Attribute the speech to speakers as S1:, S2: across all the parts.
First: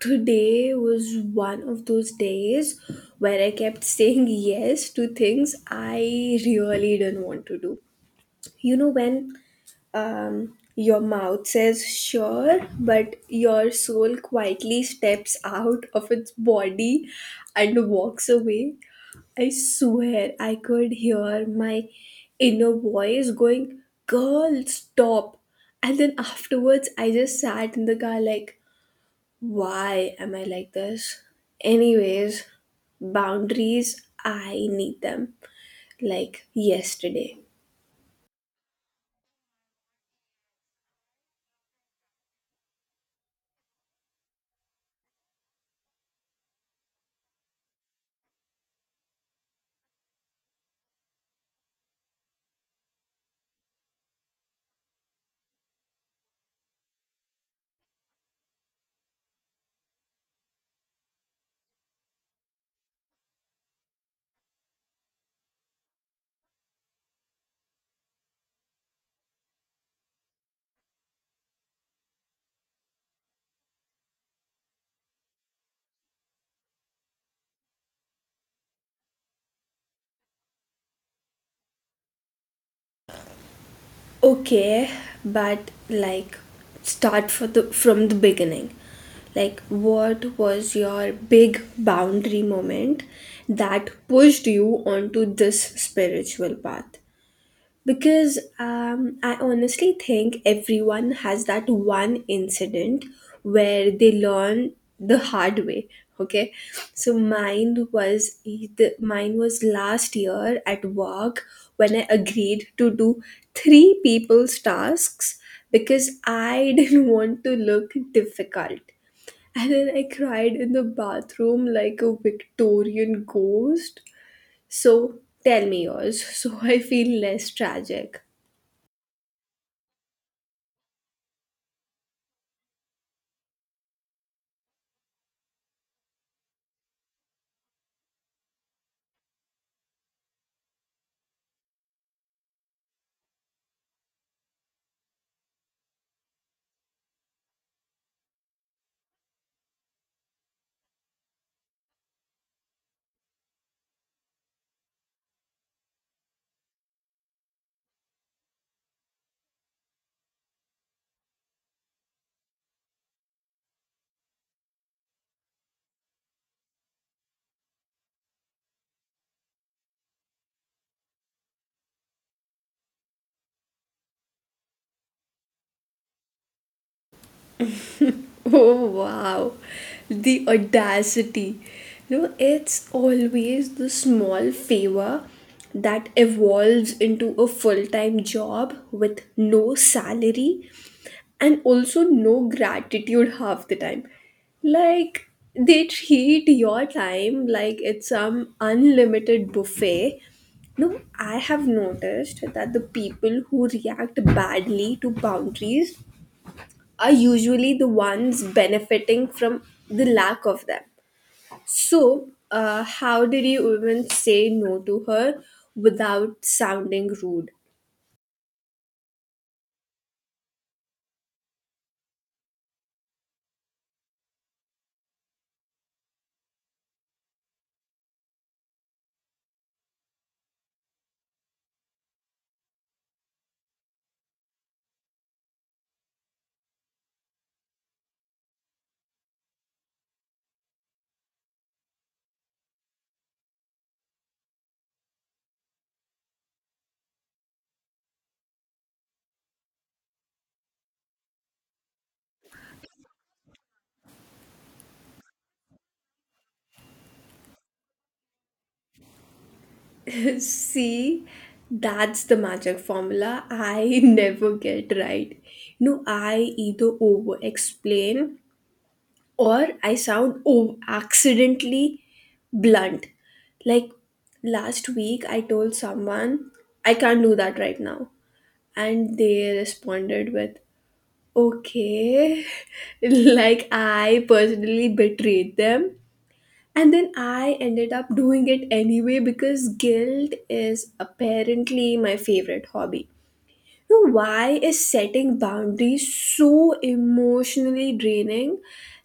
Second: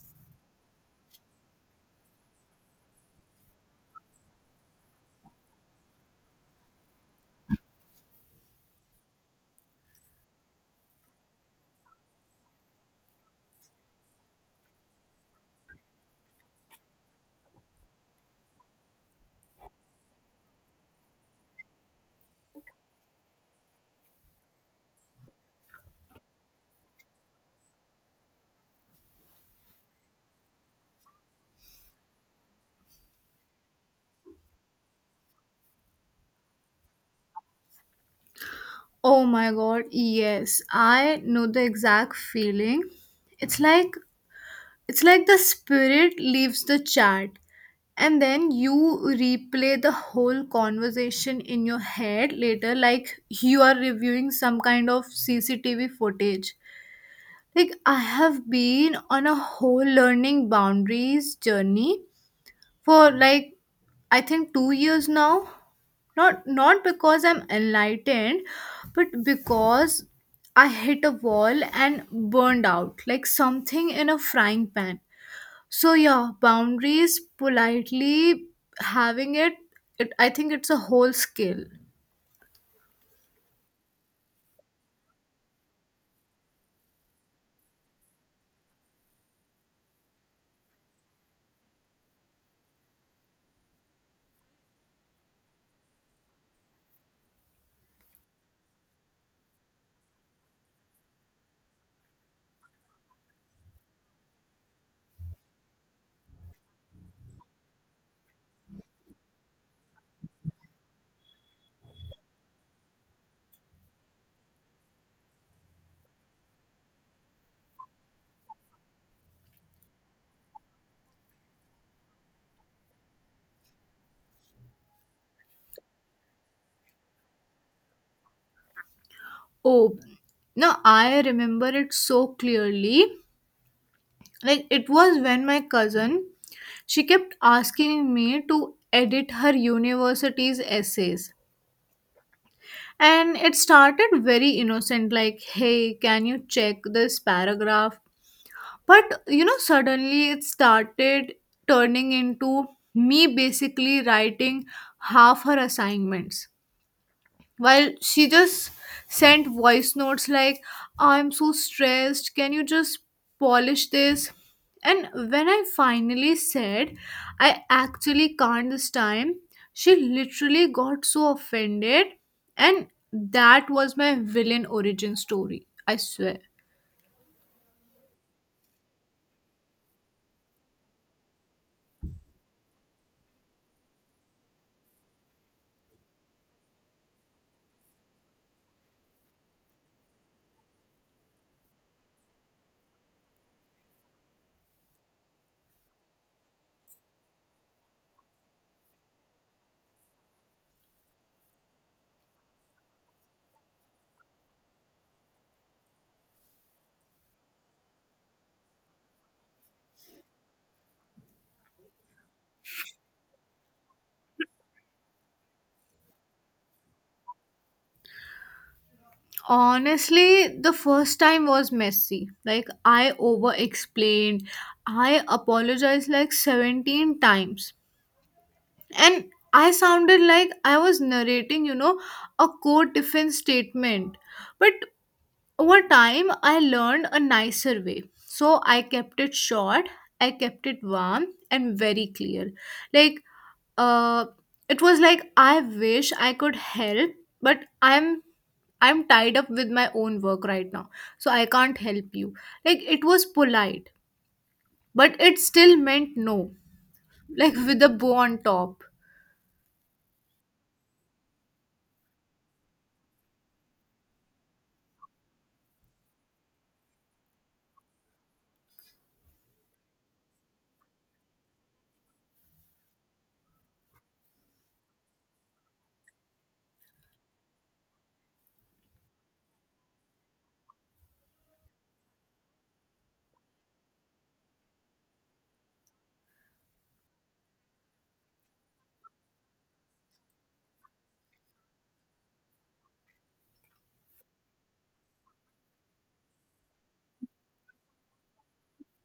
S1: Today was one of those days where I kept saying yes to things I really didn't want to do. When your mouth says sure, but your soul quietly steps out of its body and walks away. I swear I could hear my inner voice going, Girl, stop. And then afterwards, I just sat in the car like, why am I like this? Anyways, boundaries, I need them like yesterday.
S2: Oh my god, yes. I know the exact feeling. It's like it's like the spirit leaves the chat, and then you replay the whole conversation in your head later like you are reviewing some kind of CCTV footage. Like I have been on a whole learning boundaries journey for like I think 2 years now. Not because I'm enlightened, but because I hit a wall and burned out like something in a frying pan. So yeah, boundaries, politely having it, I think it's a whole skill.
S1: Okay, but like start for the from the beginning. Like, what was your big boundary moment that pushed you onto this spiritual path? Because I honestly think everyone has that one incident where they learn the hard way. Okay, so mine was last year at work when I agreed to do three people's tasks because I didn't want to look difficult. And then I cried in the bathroom like a Victorian ghost. So tell me yours, so I feel less tragic.
S2: Oh, no, I remember it so clearly. Like it was when my cousin, she kept asking me to edit her university's essays. And it started very innocent, like, hey, can you check this paragraph? But, you know, suddenly it started turning into me basically writing half her assignments while she just sent voice notes like, I'm so stressed, can you just polish this? And when I finally said I actually can't this time, she literally got so offended. And that was my villain origin story, I swear.
S1: Oh, wow, the audacity. It's always the small favor that evolves into a full time job with no salary and also no gratitude half the time. Like, they treat your time like it's some unlimited buffet. No, I have noticed that the people who react badly to boundaries are usually the ones benefiting from the lack of them. So, how did you even say no to her without sounding rude?
S2: Honestly, the first time was messy. Like I over explained, I apologized like 17 times, and I sounded like I was narrating, you know, a court defense statement. But over time, I learned a nicer way. So I kept it short, I kept it warm and very clear. Like, uh, it was like, I wish I could help, but I'm tied up with my own work right now, so I can't help you. Like, it was polite, but it still meant no, like with a bow on top.
S1: See, that's the magic formula I never get right. No, I either over explain or I sound, accidentally blunt. Like, last week, I told someone I can't do that right now, and they responded with okay, like I personally betrayed them. And then I ended up doing it anyway, because guilt is apparently my favorite hobby. Now, why is setting boundaries so emotionally draining?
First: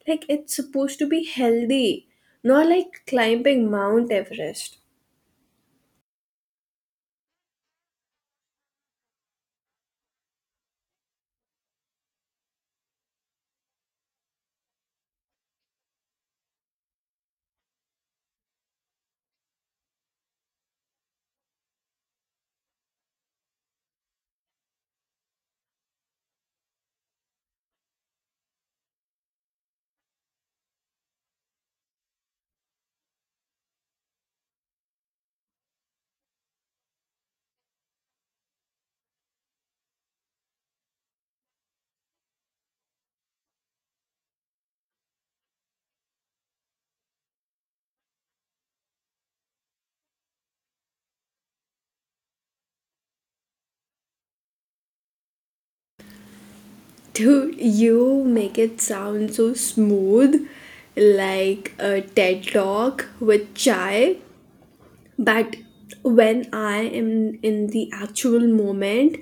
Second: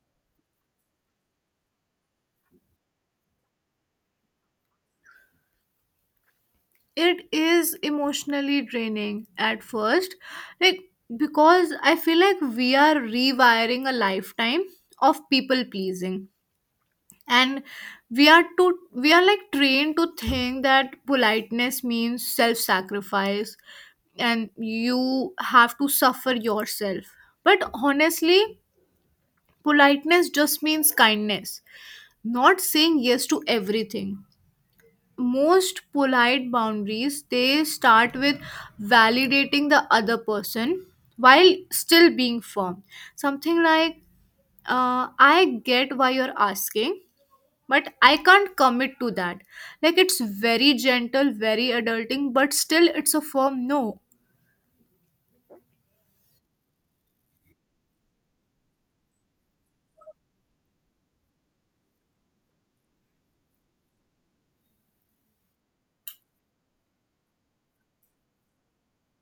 S1: Like, it's supposed to be healthy, not like climbing Mount Everest.
S2: It is emotionally draining at first, like, because I feel like we are rewiring a lifetime of people pleasing. And we are like trained to think that politeness means self sacrifice and you have to suffer yourself. But honestly, politeness just means kindness, not saying yes to everything. Most polite boundaries, they start with validating the other person while still being firm. Something like, I get why you're asking, but I can't commit to that. Like it's very gentle, very adulting, but still it's a firm no.
S1: Dude, you make it sound so smooth, like a TED talk with chai. But when I am in the actual moment,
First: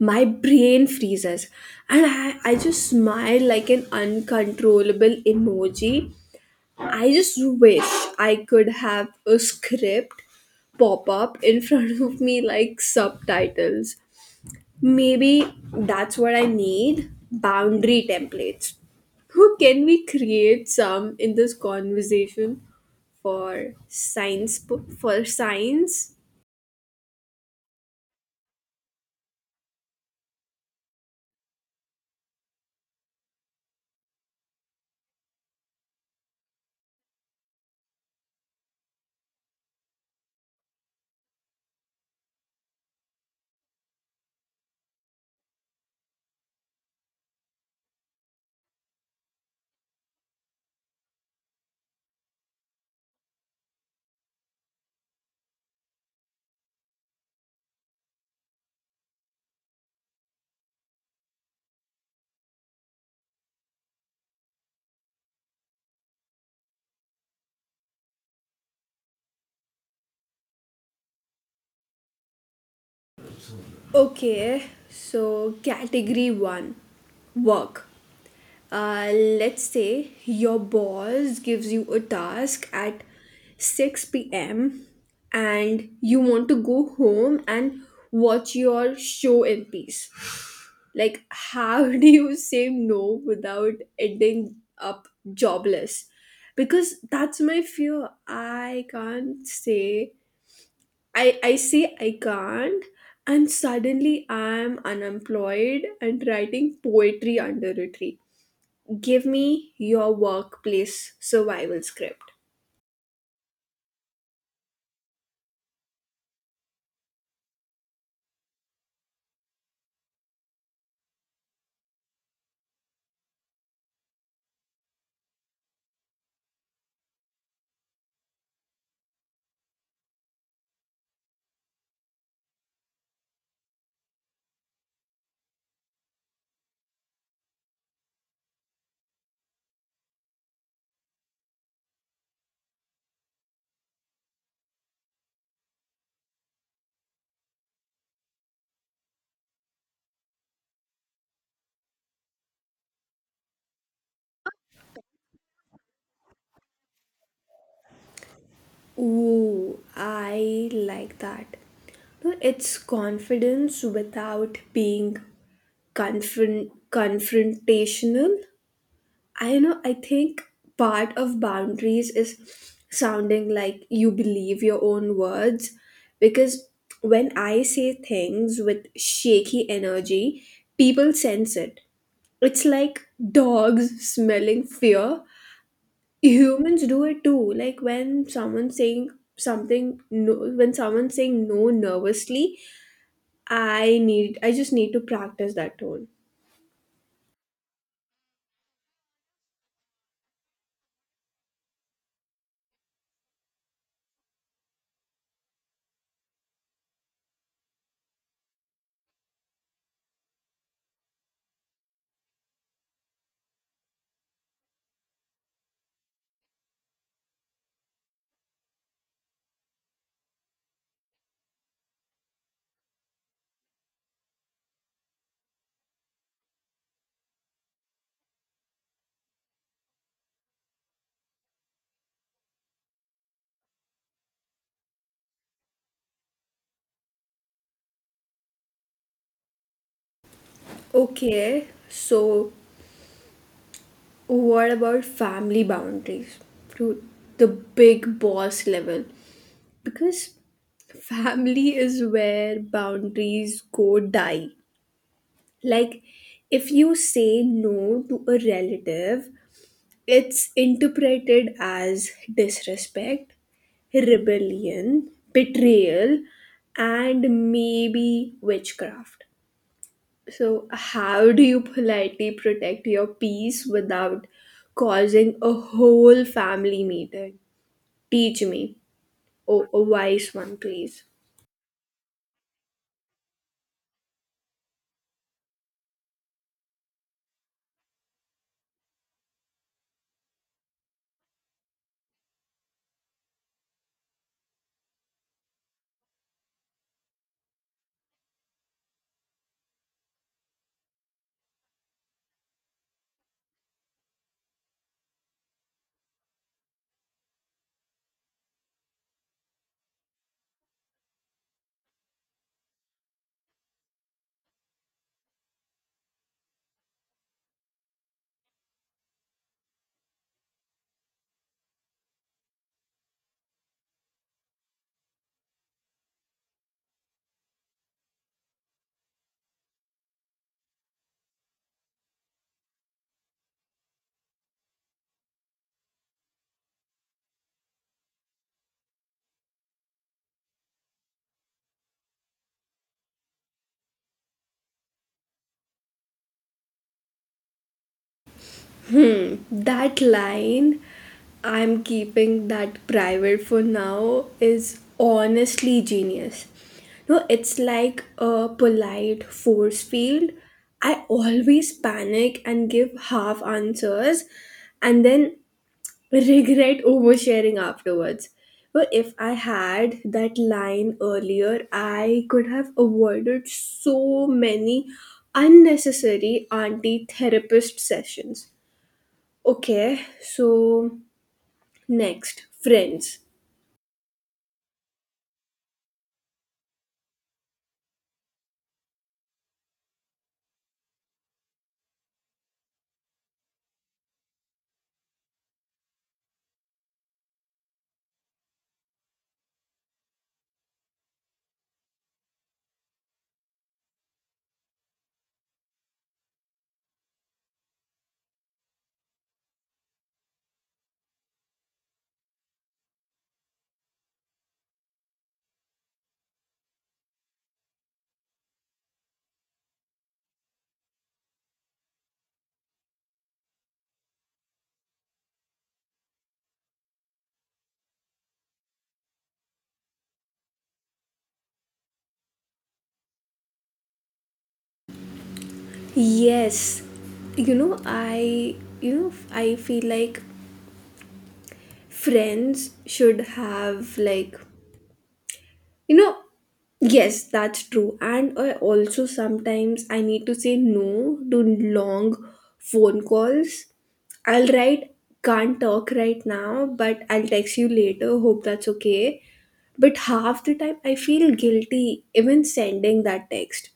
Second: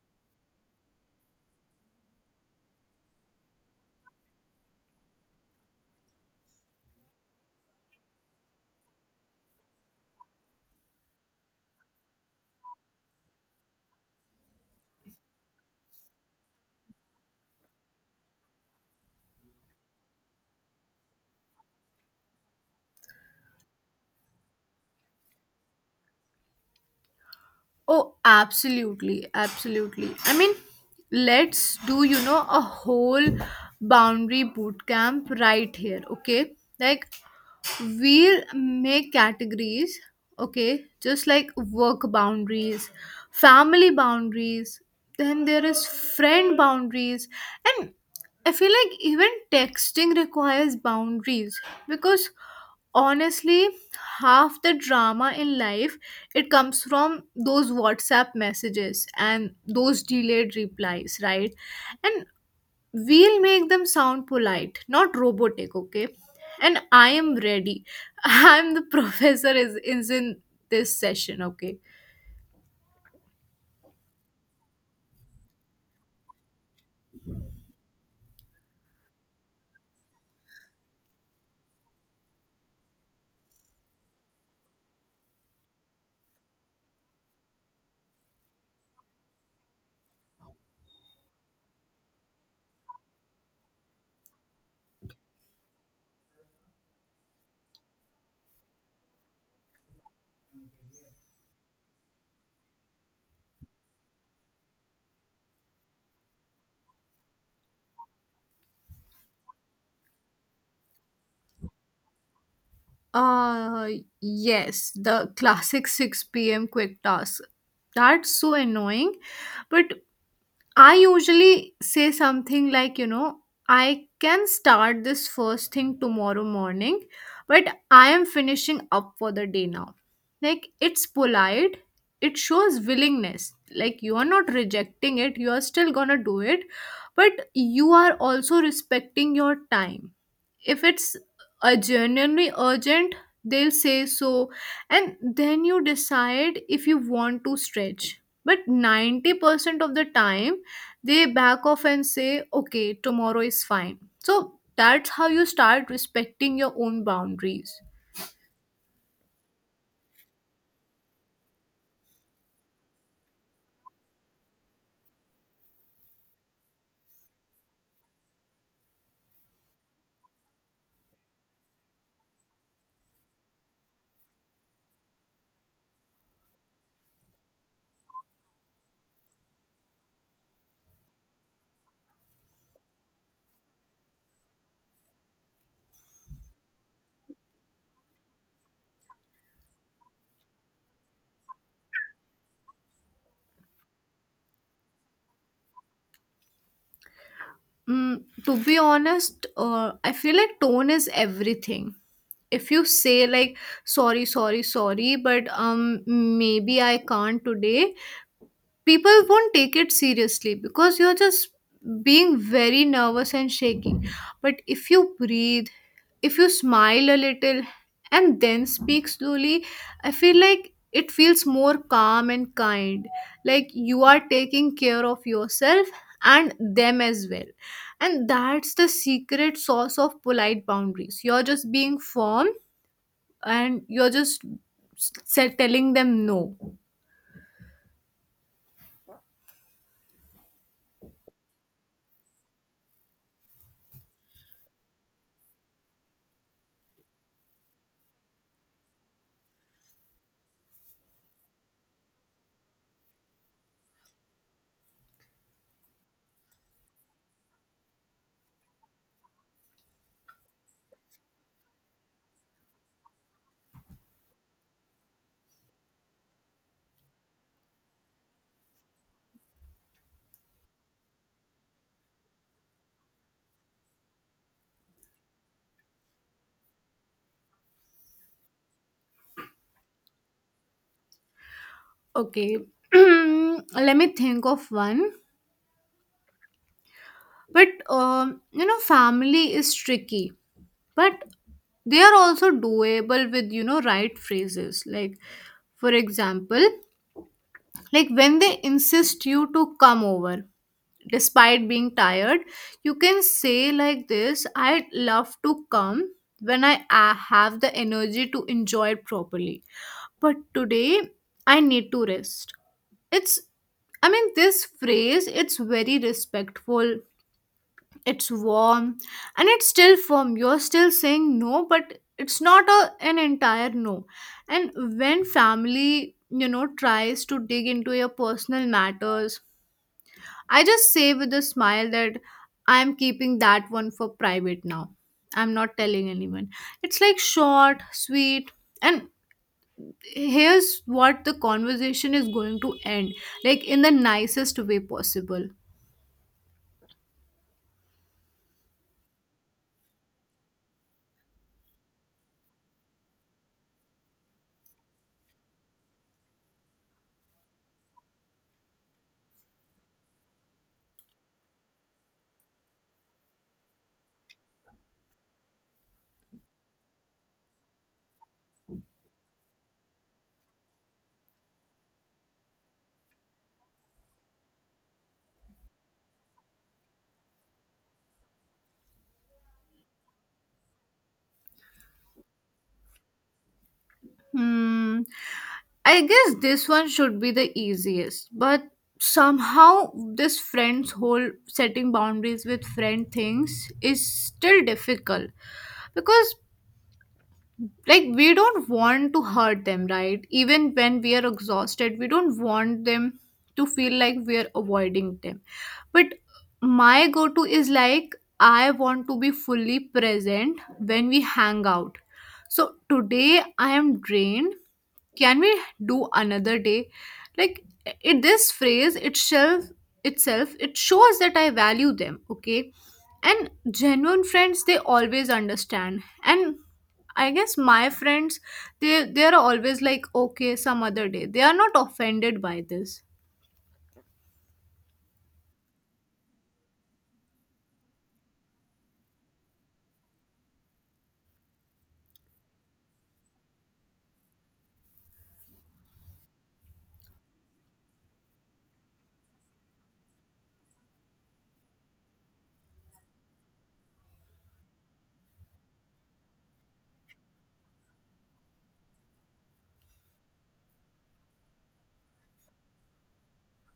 S1: my brain freezes, and I just smile like an uncontrollable emoji. I just wish I could have a script pop up in front of me like subtitles. Maybe that's what I need: boundary templates. Who can we create some in this conversation for science?
S2: Oh, absolutely, absolutely. I mean, let's do, you know, a whole boundary boot camp right here, okay? Like, we'll make categories, okay, just like work boundaries, family boundaries, then there is friend boundaries. And I feel like even texting requires boundaries, because honestly, half the drama in life, it comes from those WhatsApp messages and those delayed replies, right? And we'll make them sound polite, not robotic, okay? And I am ready. I'm the professor is in this session, okay?
S1: Okay, so category one, work. Let's say your boss gives you a task at 6 p.m. and you want to go home and watch your show in peace. Like, how do you say no without ending up jobless? Because that's my fear. I can't say, I say I can't, and suddenly I'm unemployed and writing poetry under a tree. Give me your workplace survival script.
S2: Uh yes, the classic 6 p.m. quick task. That's so annoying, but I usually say something like, you know, I can start this first thing tomorrow morning, but I am finishing up for the day now. Like, it's polite, it shows willingness. Like, you are not rejecting it, you are still gonna do it, but you are also respecting your time. If it's genuinely urgent, they'll say so, and then you decide if you want to stretch. But 90% of the time, they back off and say okay, tomorrow is fine. So that's how you start respecting your own boundaries.
S1: Ooh, I like that. No, it's confidence without being confrontational. I know, I think part of boundaries is sounding like you believe your own words, because when I say things with shaky energy, people sense it. It's like dogs smelling fear. Humans do it too. Like, when someone's saying no nervously, I just need to practice that tone.
S2: Mm, to be honest, I feel like tone is everything. If you say like, sorry but maybe I can't today, people won't take it seriously because you're just being very nervous and shaking. But if you breathe, if you smile a little, and then speak slowly, I feel like it feels more calm and kind. Like you are taking care of yourself and them as well. And that's the secret sauce of polite boundaries. You're just being firm and you're s- telling them no.
S1: Okay, so what about family boundaries, to the big boss level? Because family is where boundaries go die. Like, if you say no to a relative, it's interpreted as disrespect, rebellion, betrayal, and maybe witchcraft. So, how do you politely protect your peace without causing a whole family meeting? Teach me. Oh, a wise one, please.
S2: Okay, let me think of one. But you know, family is tricky, but they are also doable with, you know, right phrases. Like, for example, like when they insist you to come over despite being tired, you can say like this: "I'd love to come when I have the energy to enjoy it properly, but today I need to rest." It's I mean, this phrase, it's very respectful, it's warm, and it's still firm. You're still saying no, but it's not an entire no. And when family, you know, tries to dig into your personal matters, I just say with a smile that I'm keeping that one for private now. I'm not telling anyone. It's like short, sweet, and here's what, the conversation is going to end like in the nicest way possible.
S1: Hmm, that line, I'm keeping that private for now, is honestly genius. No, it's like a polite force field. I always panic and give half answers, and then regret oversharing afterwards. But if I had that line earlier, I could have avoided so many unnecessary anti therapist sessions. Okay, so next, friends.
S2: Hmm. I guess this one should be the easiest, but somehow this friend's whole setting boundaries with friend things is still difficult, because like we don't want to hurt them, right? Even when we are exhausted, we don't want them to feel like we are avoiding them. But my go to is like, I want to be fully present when we hang out. So today I am drained, can we do another day? Like, it this phrase itself, it shows that I value them, okay? And genuine friends, they always understand. And I guess my friends, they are always like okay, some other day, they are not offended by this.
S1: Yes, I feel like friends should have like. You know, yes, that's true. And I also sometimes I need to say no to long phone calls. I'll write, can't talk right now, but I'll text you later. Hope that's okay. But half the time, I feel guilty even sending that text.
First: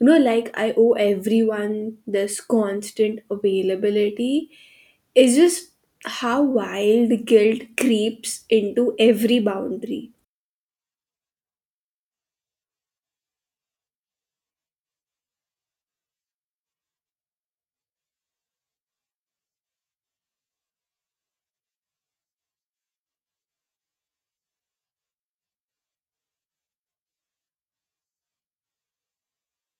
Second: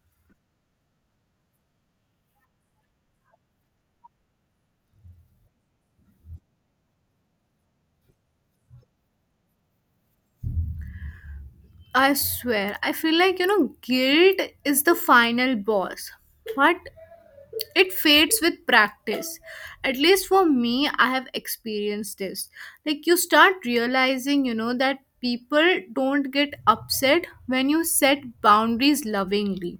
S1: Like, I owe everyone this constant availability. It's just how wild guilt creeps into every boundary.
S2: I swear, I feel like, you know, guilt is the final boss, but it fades with practice. At least for me, I have experienced this. Like you start realizing, you know, that people don't get upset when you set boundaries lovingly.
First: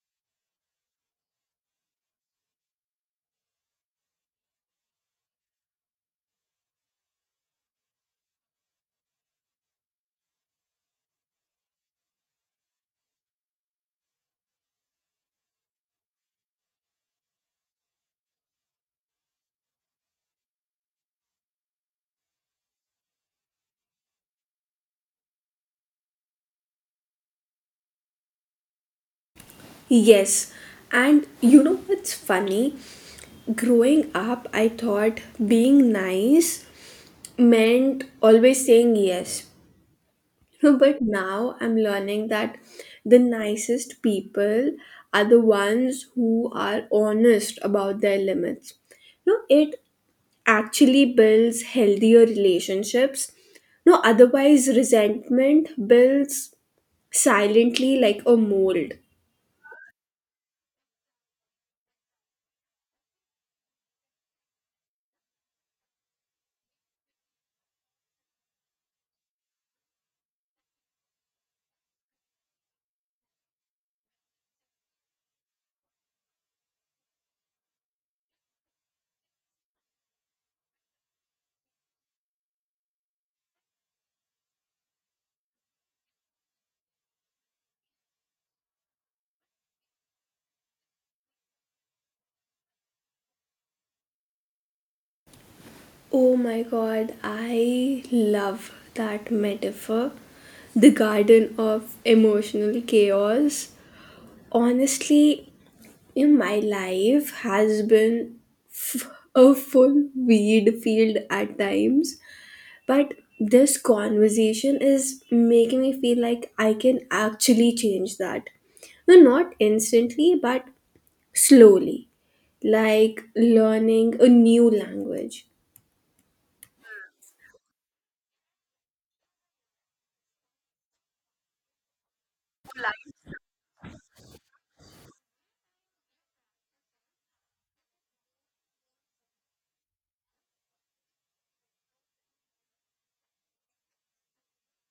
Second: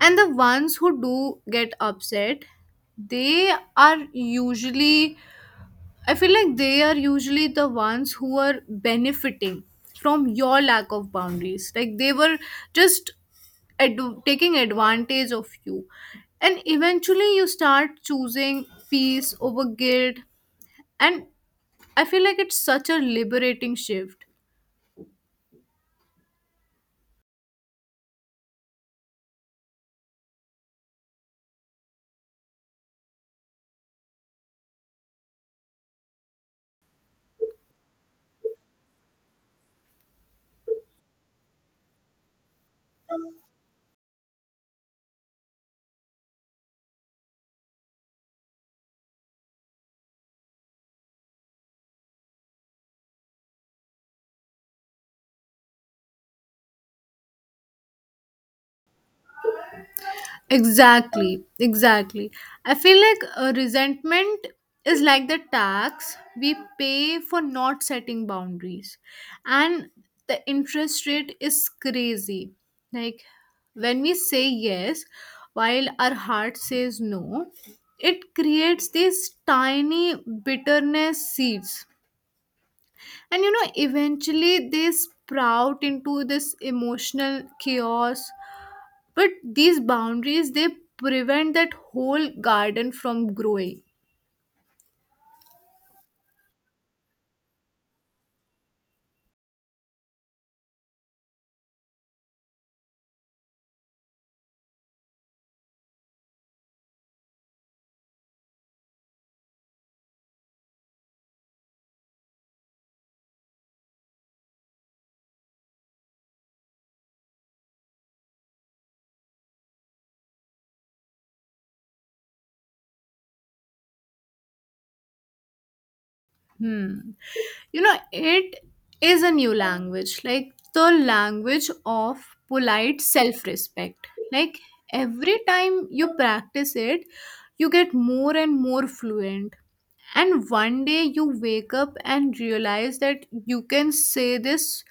S2: And the ones who do get upset, they are usually, I feel like they are usually the ones who are benefiting from your lack of boundaries. Like they were just ad- taking advantage of you. And eventually you start choosing peace over guilt. And I feel like it's such a liberating shift.
S1: Yes, and you know what's funny? Growing up, I thought being nice meant always saying yes. But now I'm learning that the nicest people are the ones who are honest about their limits. It actually builds healthier relationships. No, otherwise, resentment builds silently like a mold.
S2: Exactly, exactly. I feel like a resentment is like the tax we pay for not setting boundaries, and the interest rate is crazy. Like when we say yes while our heart says no, it creates these tiny bitterness seeds, and you know, eventually they sprout into this emotional chaos. But these boundaries, they prevent that whole garden from growing.
S1: Oh my god, I love that metaphor. The garden of emotional chaos. Honestly, my life has been a full weed field at times, but this conversation is making me feel like I can actually change that. No, not instantly, but slowly, like learning a new language.
S2: Hmm. You know, it is a new language, like the language of polite self-respect. Like every time you practice it, you get more and more fluent. And one day you wake up and realize that you can say this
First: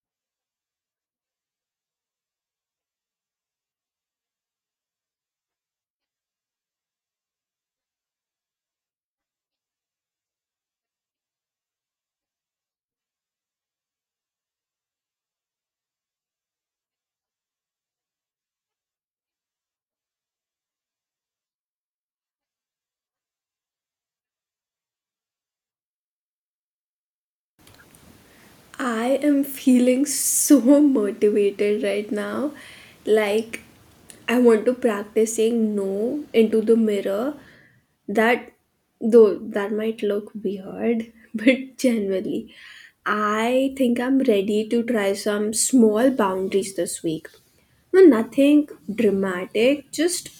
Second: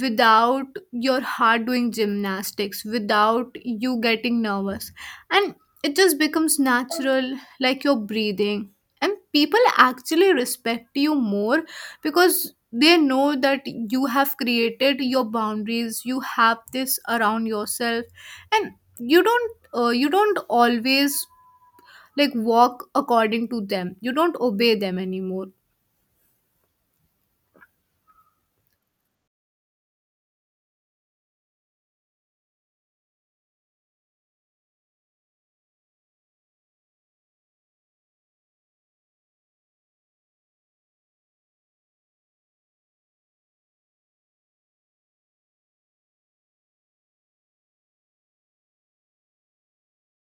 S2: without your heart doing gymnastics, without you getting nervous. And it just becomes natural, like your breathing. And people actually respect you more because they know that you have created your boundaries, you have this around yourself, and you don't always like walk according to them, you don't obey them anymore.
S1: I am feeling so motivated right now. Like, I want to practice saying no into the mirror. That, though, that might look weird, but generally, I think I'm ready to try some small boundaries this week. No, nothing dramatic, just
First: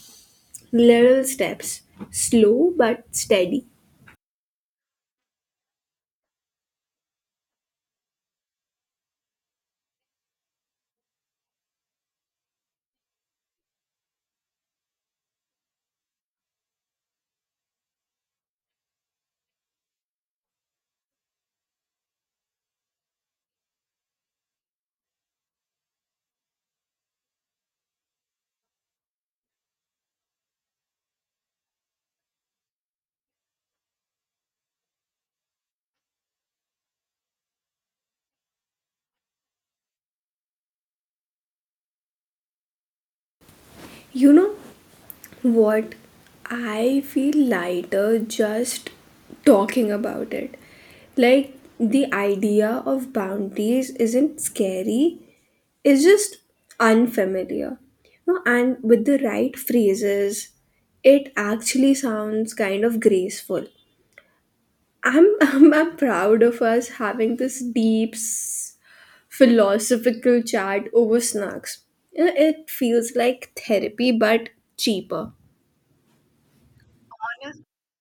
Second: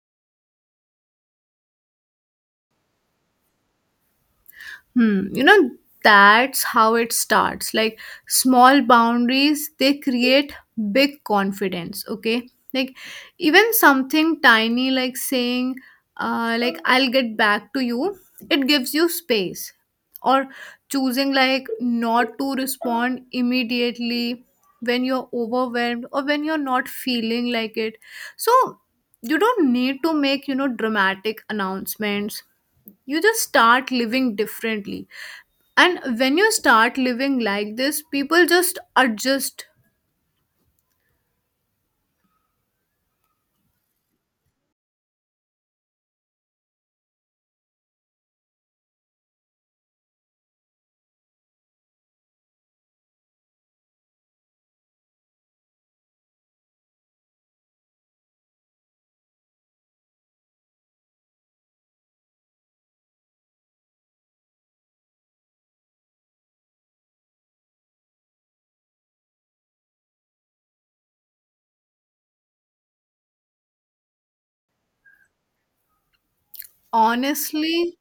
S1: little steps. Slow but steady.
S2: Hmm. You know, that's how it starts. Like small boundaries, they create big confidence. Okay. Like even something tiny, like saying, like, I'll get back to you, it gives you space. Or choosing like not to respond immediately when you're overwhelmed or when you're not feeling like it. So you don't need to make, you know, dramatic announcements, you just start living differently. And when you start living like this, people just adjust.
S1: You know what? I feel lighter just talking about it. Like, the idea of boundaries isn't scary, it's just unfamiliar. No, and with the right phrases, it actually sounds kind of graceful. I'm proud of us having this deep philosophical chat over snacks. It feels like therapy but cheaper.
S2: Honestly,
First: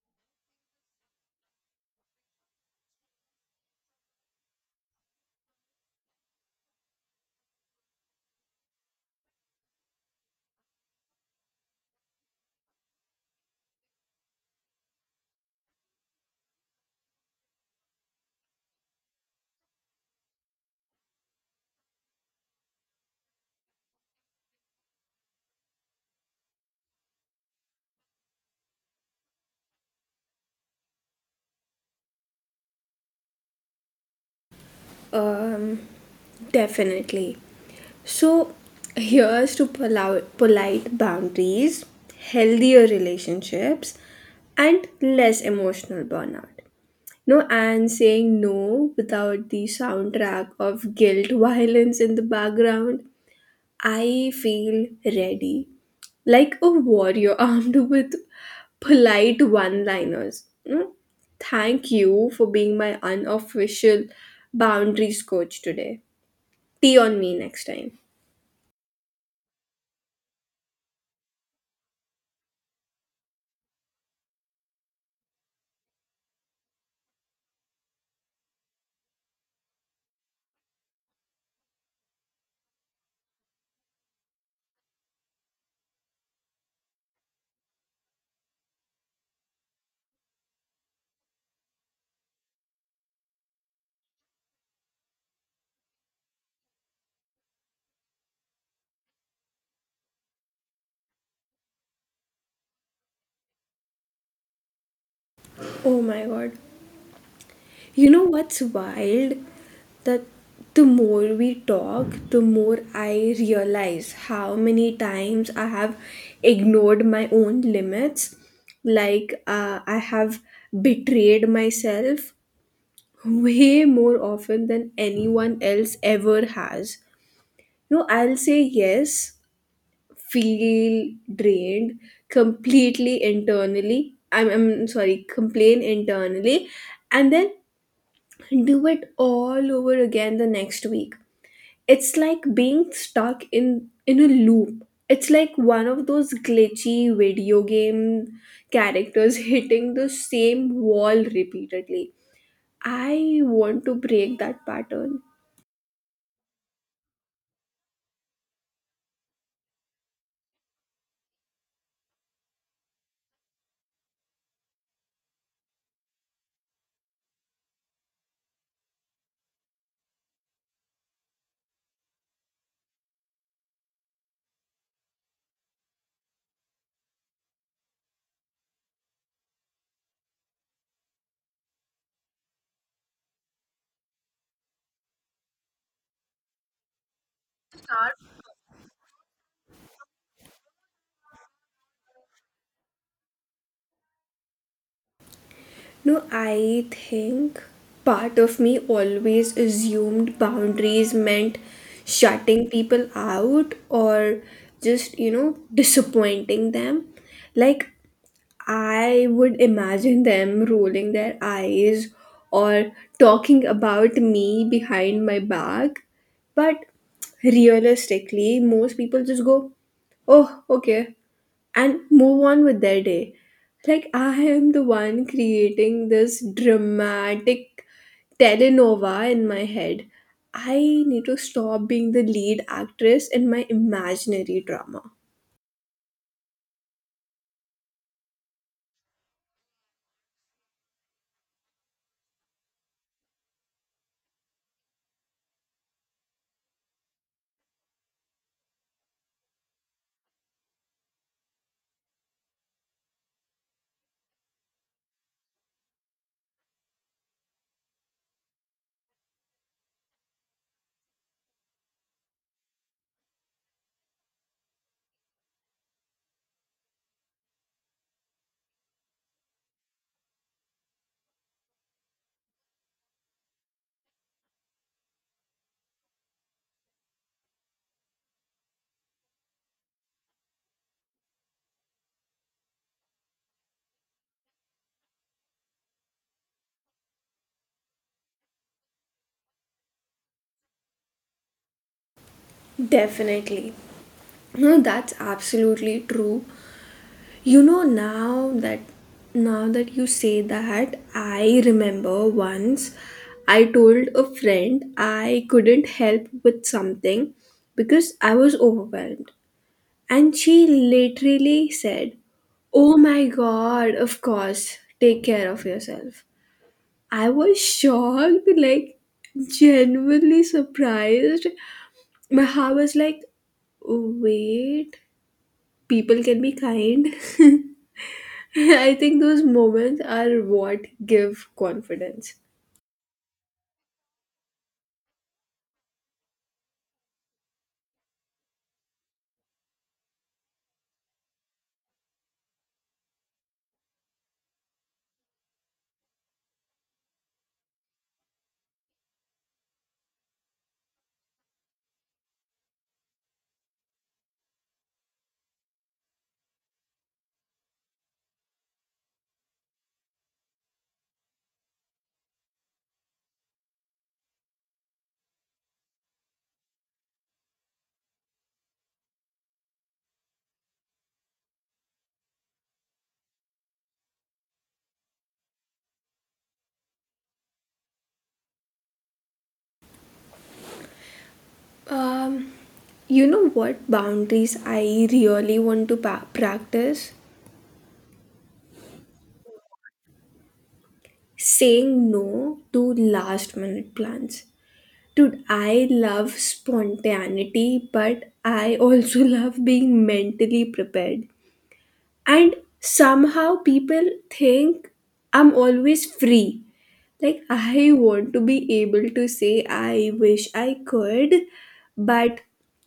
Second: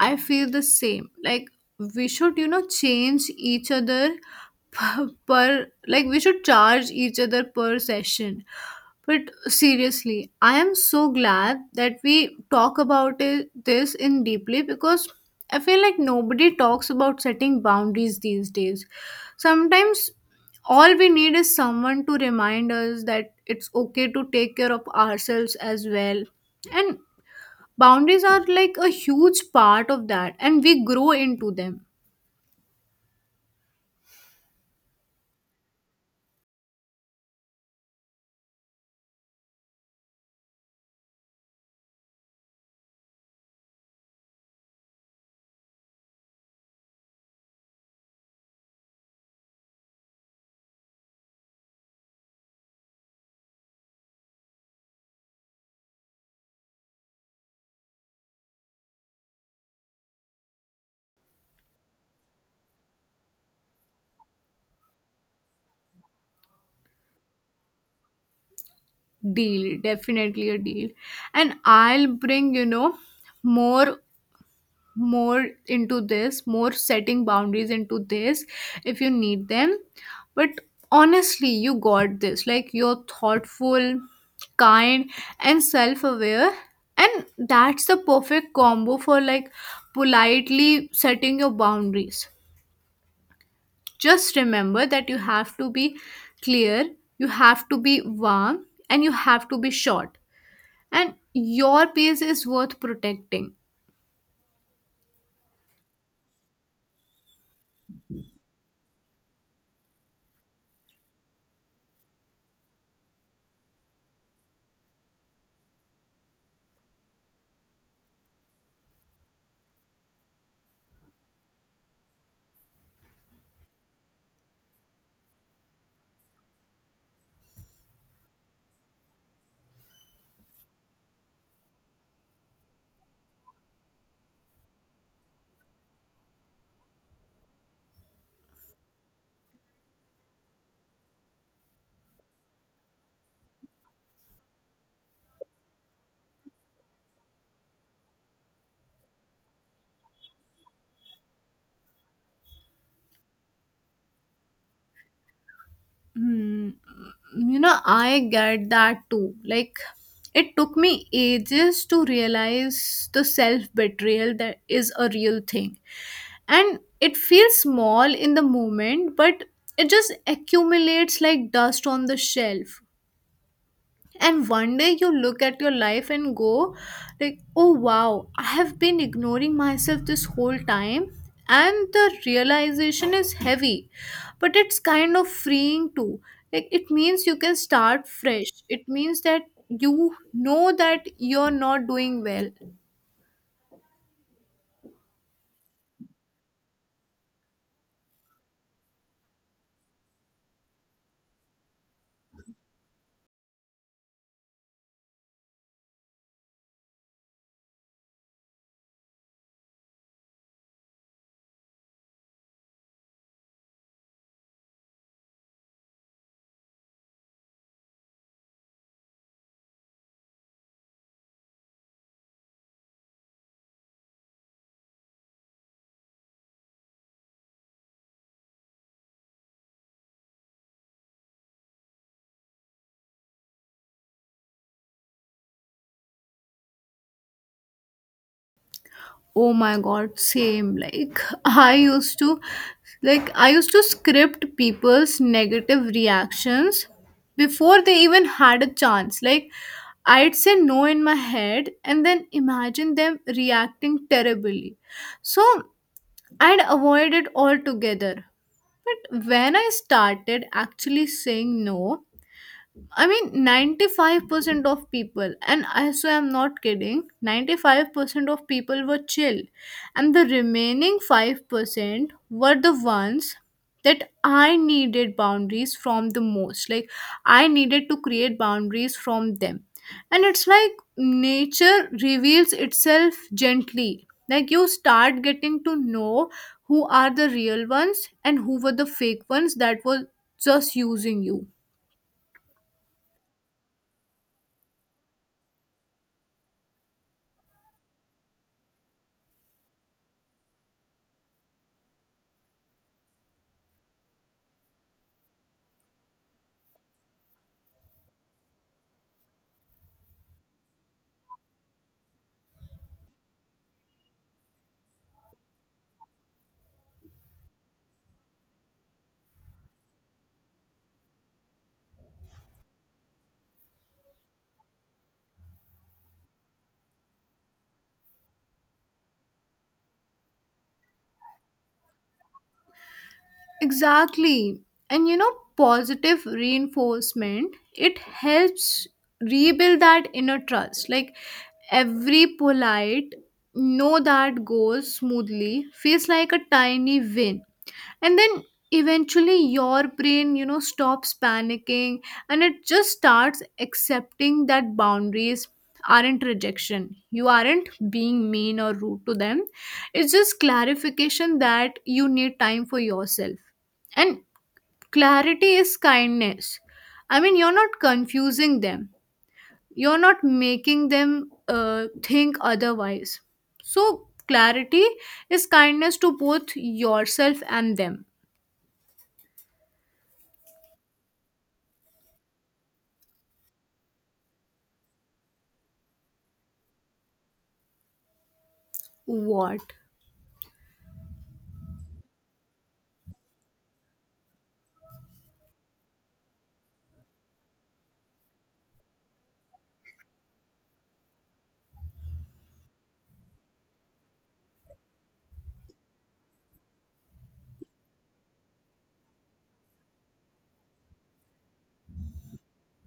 S2: I feel the same. Like we should, you know, change each other per, per like we should charge each other per session. But seriously, I am so glad that we talk about this in deeply, because I feel like nobody talks about setting boundaries these days. Sometimes all we need is someone to remind us that it's okay to take care of ourselves as well. And boundaries are like a huge part of that, and we grow into them.
S1: Um, Definitely. So here's to polite boundaries, healthier relationships, and less emotional burnout. No, and saying no without the soundtrack of guilt violence in the background. I feel ready, like a warrior armed with polite one liners. Thank you for being my unofficial boundaries coach today. Tea on me next time.
S2: Deal, definitely a deal. And I'll bring, you know, more more into this, more setting boundaries into this if you need them. But honestly, you got this, like you're thoughtful, kind, and self-aware, and that's the perfect combo for like politely setting your boundaries. Just remember that you have to be clear, you have to be warm, and you have to be short, and your pace is worth protecting.
S1: Oh my god. You know what's wild? That the more we talk, the more I realize how many times I have ignored my own limits. Like, I have betrayed myself way more often than anyone else ever has. I'll say yes, feel drained completely internally. I'm sorry, complain internally, and then do it all over again the next week. It's like being stuck in a loop. It's like one of those glitchy video game characters hitting the same wall repeatedly. I want to break that pattern.
S2: Hmm, you know, I get that too. Like it took me ages to realize the self betrayal that is a real thing. And it feels small in the moment, but it just accumulates like dust on the shelf. And one day you look at your life and go like, oh wow, I have been ignoring myself this whole time. And the realization is heavy, but it's kind of freeing too. Like it means you can start fresh, it means that you know that you're not doing well.
S1: No, I think part of me always assumed boundaries meant shutting people out or just, disappointing them. Like, I would imagine them rolling their eyes or talking about me behind my back. But realistically, most people just go, oh, okay, and move on with their day. Like, I am the one creating this dramatic telenova in my head. I need to stop being the lead actress in my imaginary drama.
S2: Oh my god, same. Like, I used to script people's negative reactions before they even had a chance. Like, I'd say no in my head and then imagine them reacting terribly. So, I'd avoid it altogether. But when I started actually saying no, I mean, 95% of people, and I so I'm not kidding, 95% of people were chill. And the remaining 5% were the ones that I needed boundaries from the most. Like, I needed to create boundaries from them. And it's like nature reveals itself gently. Like, you start getting to know who are the real ones and who were the fake ones that were just using you.
S1: Definitely. No, that's absolutely true. You know, now that now that you say that, I remember once I told a friend I couldn't help with something because I was overwhelmed. And she literally said, Oh my god, of course, take care of yourself. I was shocked, like, genuinely surprised. My heart was like, Wait, people can be kind. I think those moments are what give confidence.
S2: Exactly. And you know, positive reinforcement, it helps rebuild that inner trust. Like every polite no that goes smoothly feels like a tiny win. And then eventually your brain, you know, stops panicking, and it just starts accepting that boundaries aren't rejection, you aren't being mean or rude to them. It's just clarification that you need time for yourself. And clarity is kindness. I mean, you're not confusing them, you're not making them think otherwise. So clarity is kindness to both yourself and them.
S1: Um, you know what boundaries I really want to practice?
S2: What?
S1: Saying no to last minute plans. Dude, I love spontaneity, but I also love being mentally prepared. And somehow people think I'm always free. Like, I want to be able to say, I wish I could, but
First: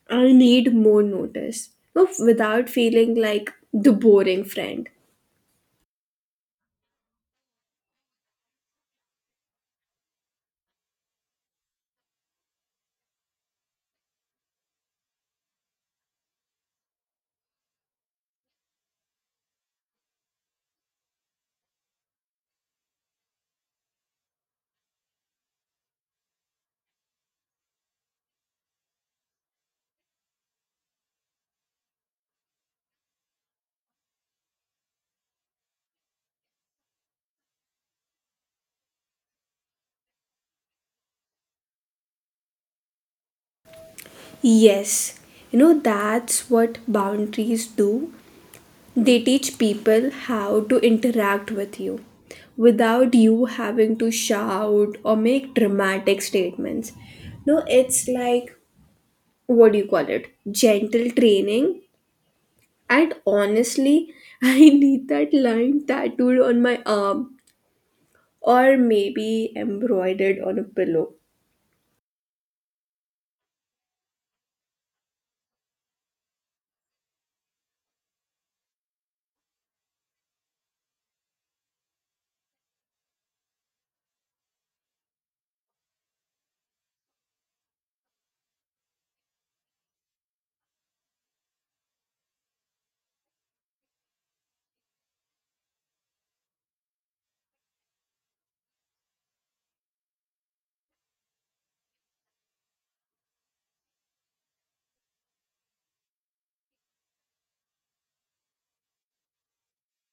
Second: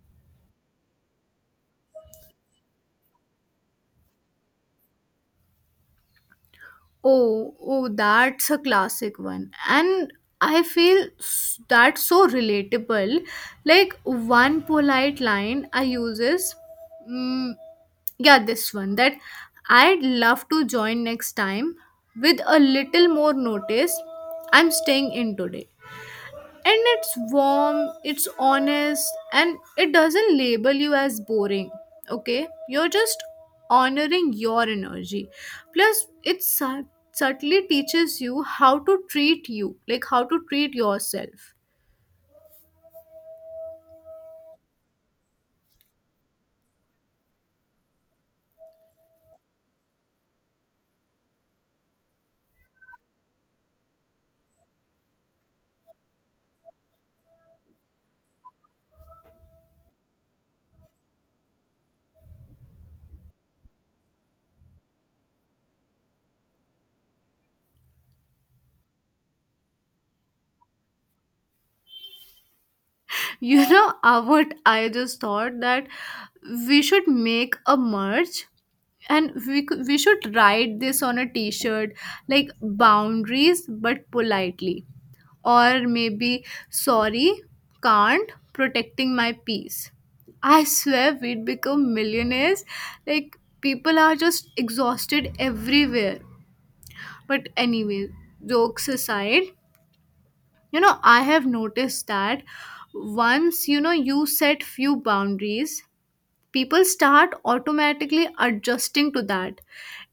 S1: I need more notice. No, without feeling like the boring friend.
S2: Oh, oh, that's a classic one. And I feel that's so relatable. Like one polite line I use is, mm, yeah, this one, that I'd love to join next time with a little more notice. I'm staying in today. And it's warm, it's honest, and it doesn't label you as boring. Okay? You're just honoring your energy. Plus, it subtly teaches you how to treat you, like how to treat yourself.
S1: Yes, that's what boundaries do. They teach people how to interact with you without you having to shout or make dramatic statements. No, it's like, what do you call it? Gentle training. And honestly, I need that line tattooed on my arm or maybe embroidered on a pillow.
S2: You know, what I just thought, that we should make a merch, and we should write this on a t-shirt, like boundaries but politely. Or maybe, sorry, can't, protecting my peace. I swear we'd become millionaires. Like, people are just exhausted everywhere. But anyway, jokes aside, you know, I have noticed that once you know you set few boundaries, people start automatically adjusting to that.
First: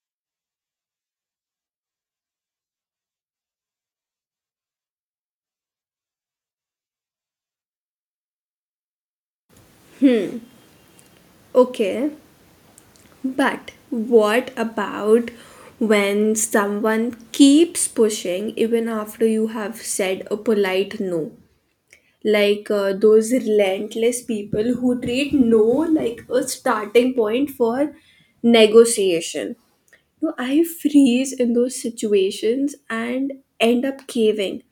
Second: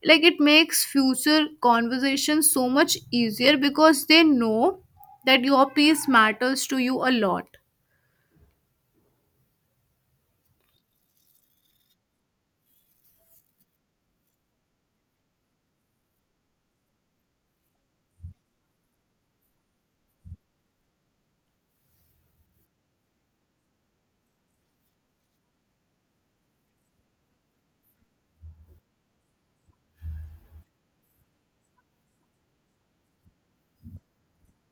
S2: Like it makes future conversations so much easier because they know that your piece matters to you a lot.
S1: Okay, but what about when someone keeps pushing even after you have said a polite no? Like, those relentless people who treat no like a starting point for negotiation. So I freeze in those situations and end up caving.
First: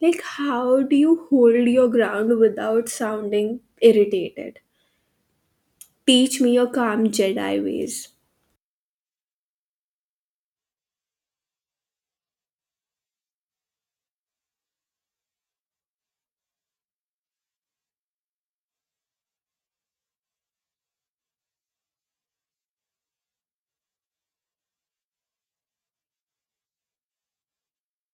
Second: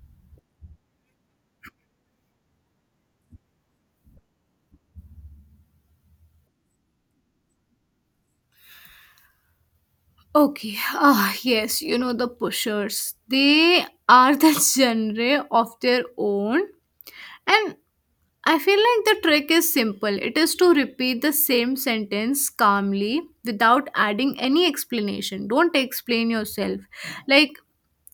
S1: Like, how do you hold your ground without sounding irritated? Teach me your calm Jedi ways.
S2: Okay. Ah yes, you know, the pushers, they are the genre of their own. And I feel like the trick is simple. It is to repeat the same sentence calmly without adding any explanation. Don't explain yourself. Like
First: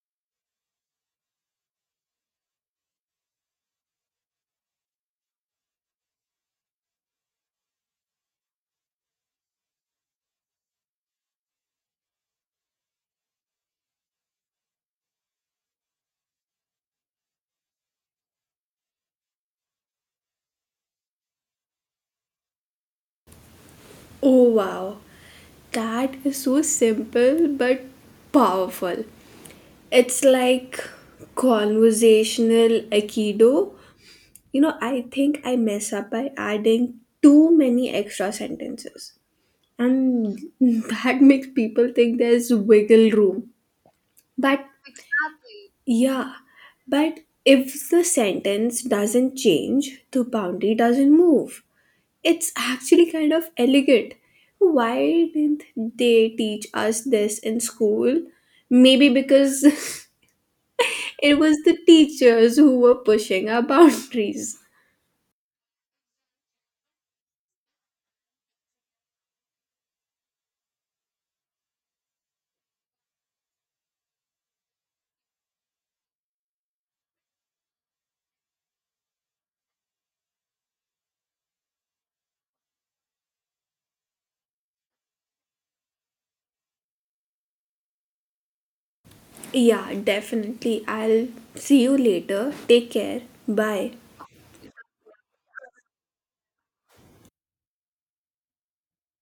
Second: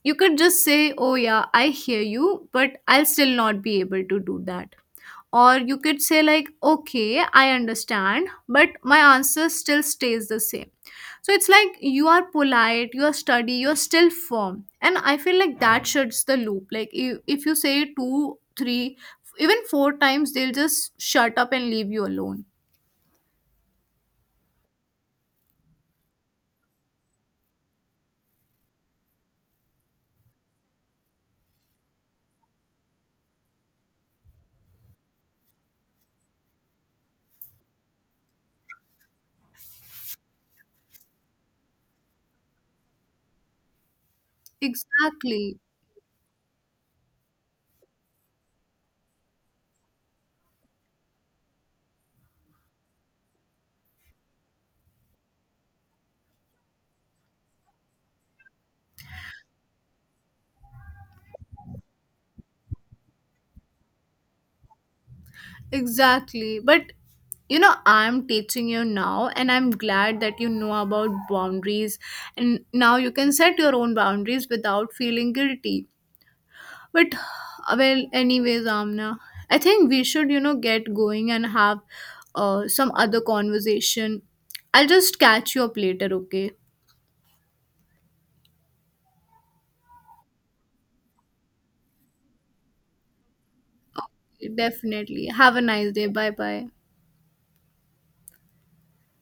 S2: you could just say, oh yeah, I hear you, but I'll still not be able to do that. Or you could say like, okay, I understand, but my answer still stays the same. So it's like you are polite, you are steady, you're still firm. And I feel like that shuts the loop. Like if you say two, three, even four times, they'll just shut up and leave you alone.
S1: Oh, wow. That is so simple but powerful. It's like conversational Aikido. I think I mess up by adding too many extra sentences. And that makes people think there's wiggle room. But
S2: Exactly.
S1: yeah, but if the sentence doesn't change, the boundary doesn't move. It's actually kind of elegant. Why didn't they teach us this in school? Maybe because it was the teachers who were pushing our boundaries.
S2: Exactly. But you know, I'm teaching you now, and I'm glad that you know about boundaries. And now you can set your own boundaries without feeling guilty. But, well, anyways, Amna, I think we should, you know, get going and have some other conversation. I'll just catch you up later, okay?
S1: Yeah, definitely. I'll see you later. Take care. Bye.
S2: Definitely. Have a nice day. Bye bye.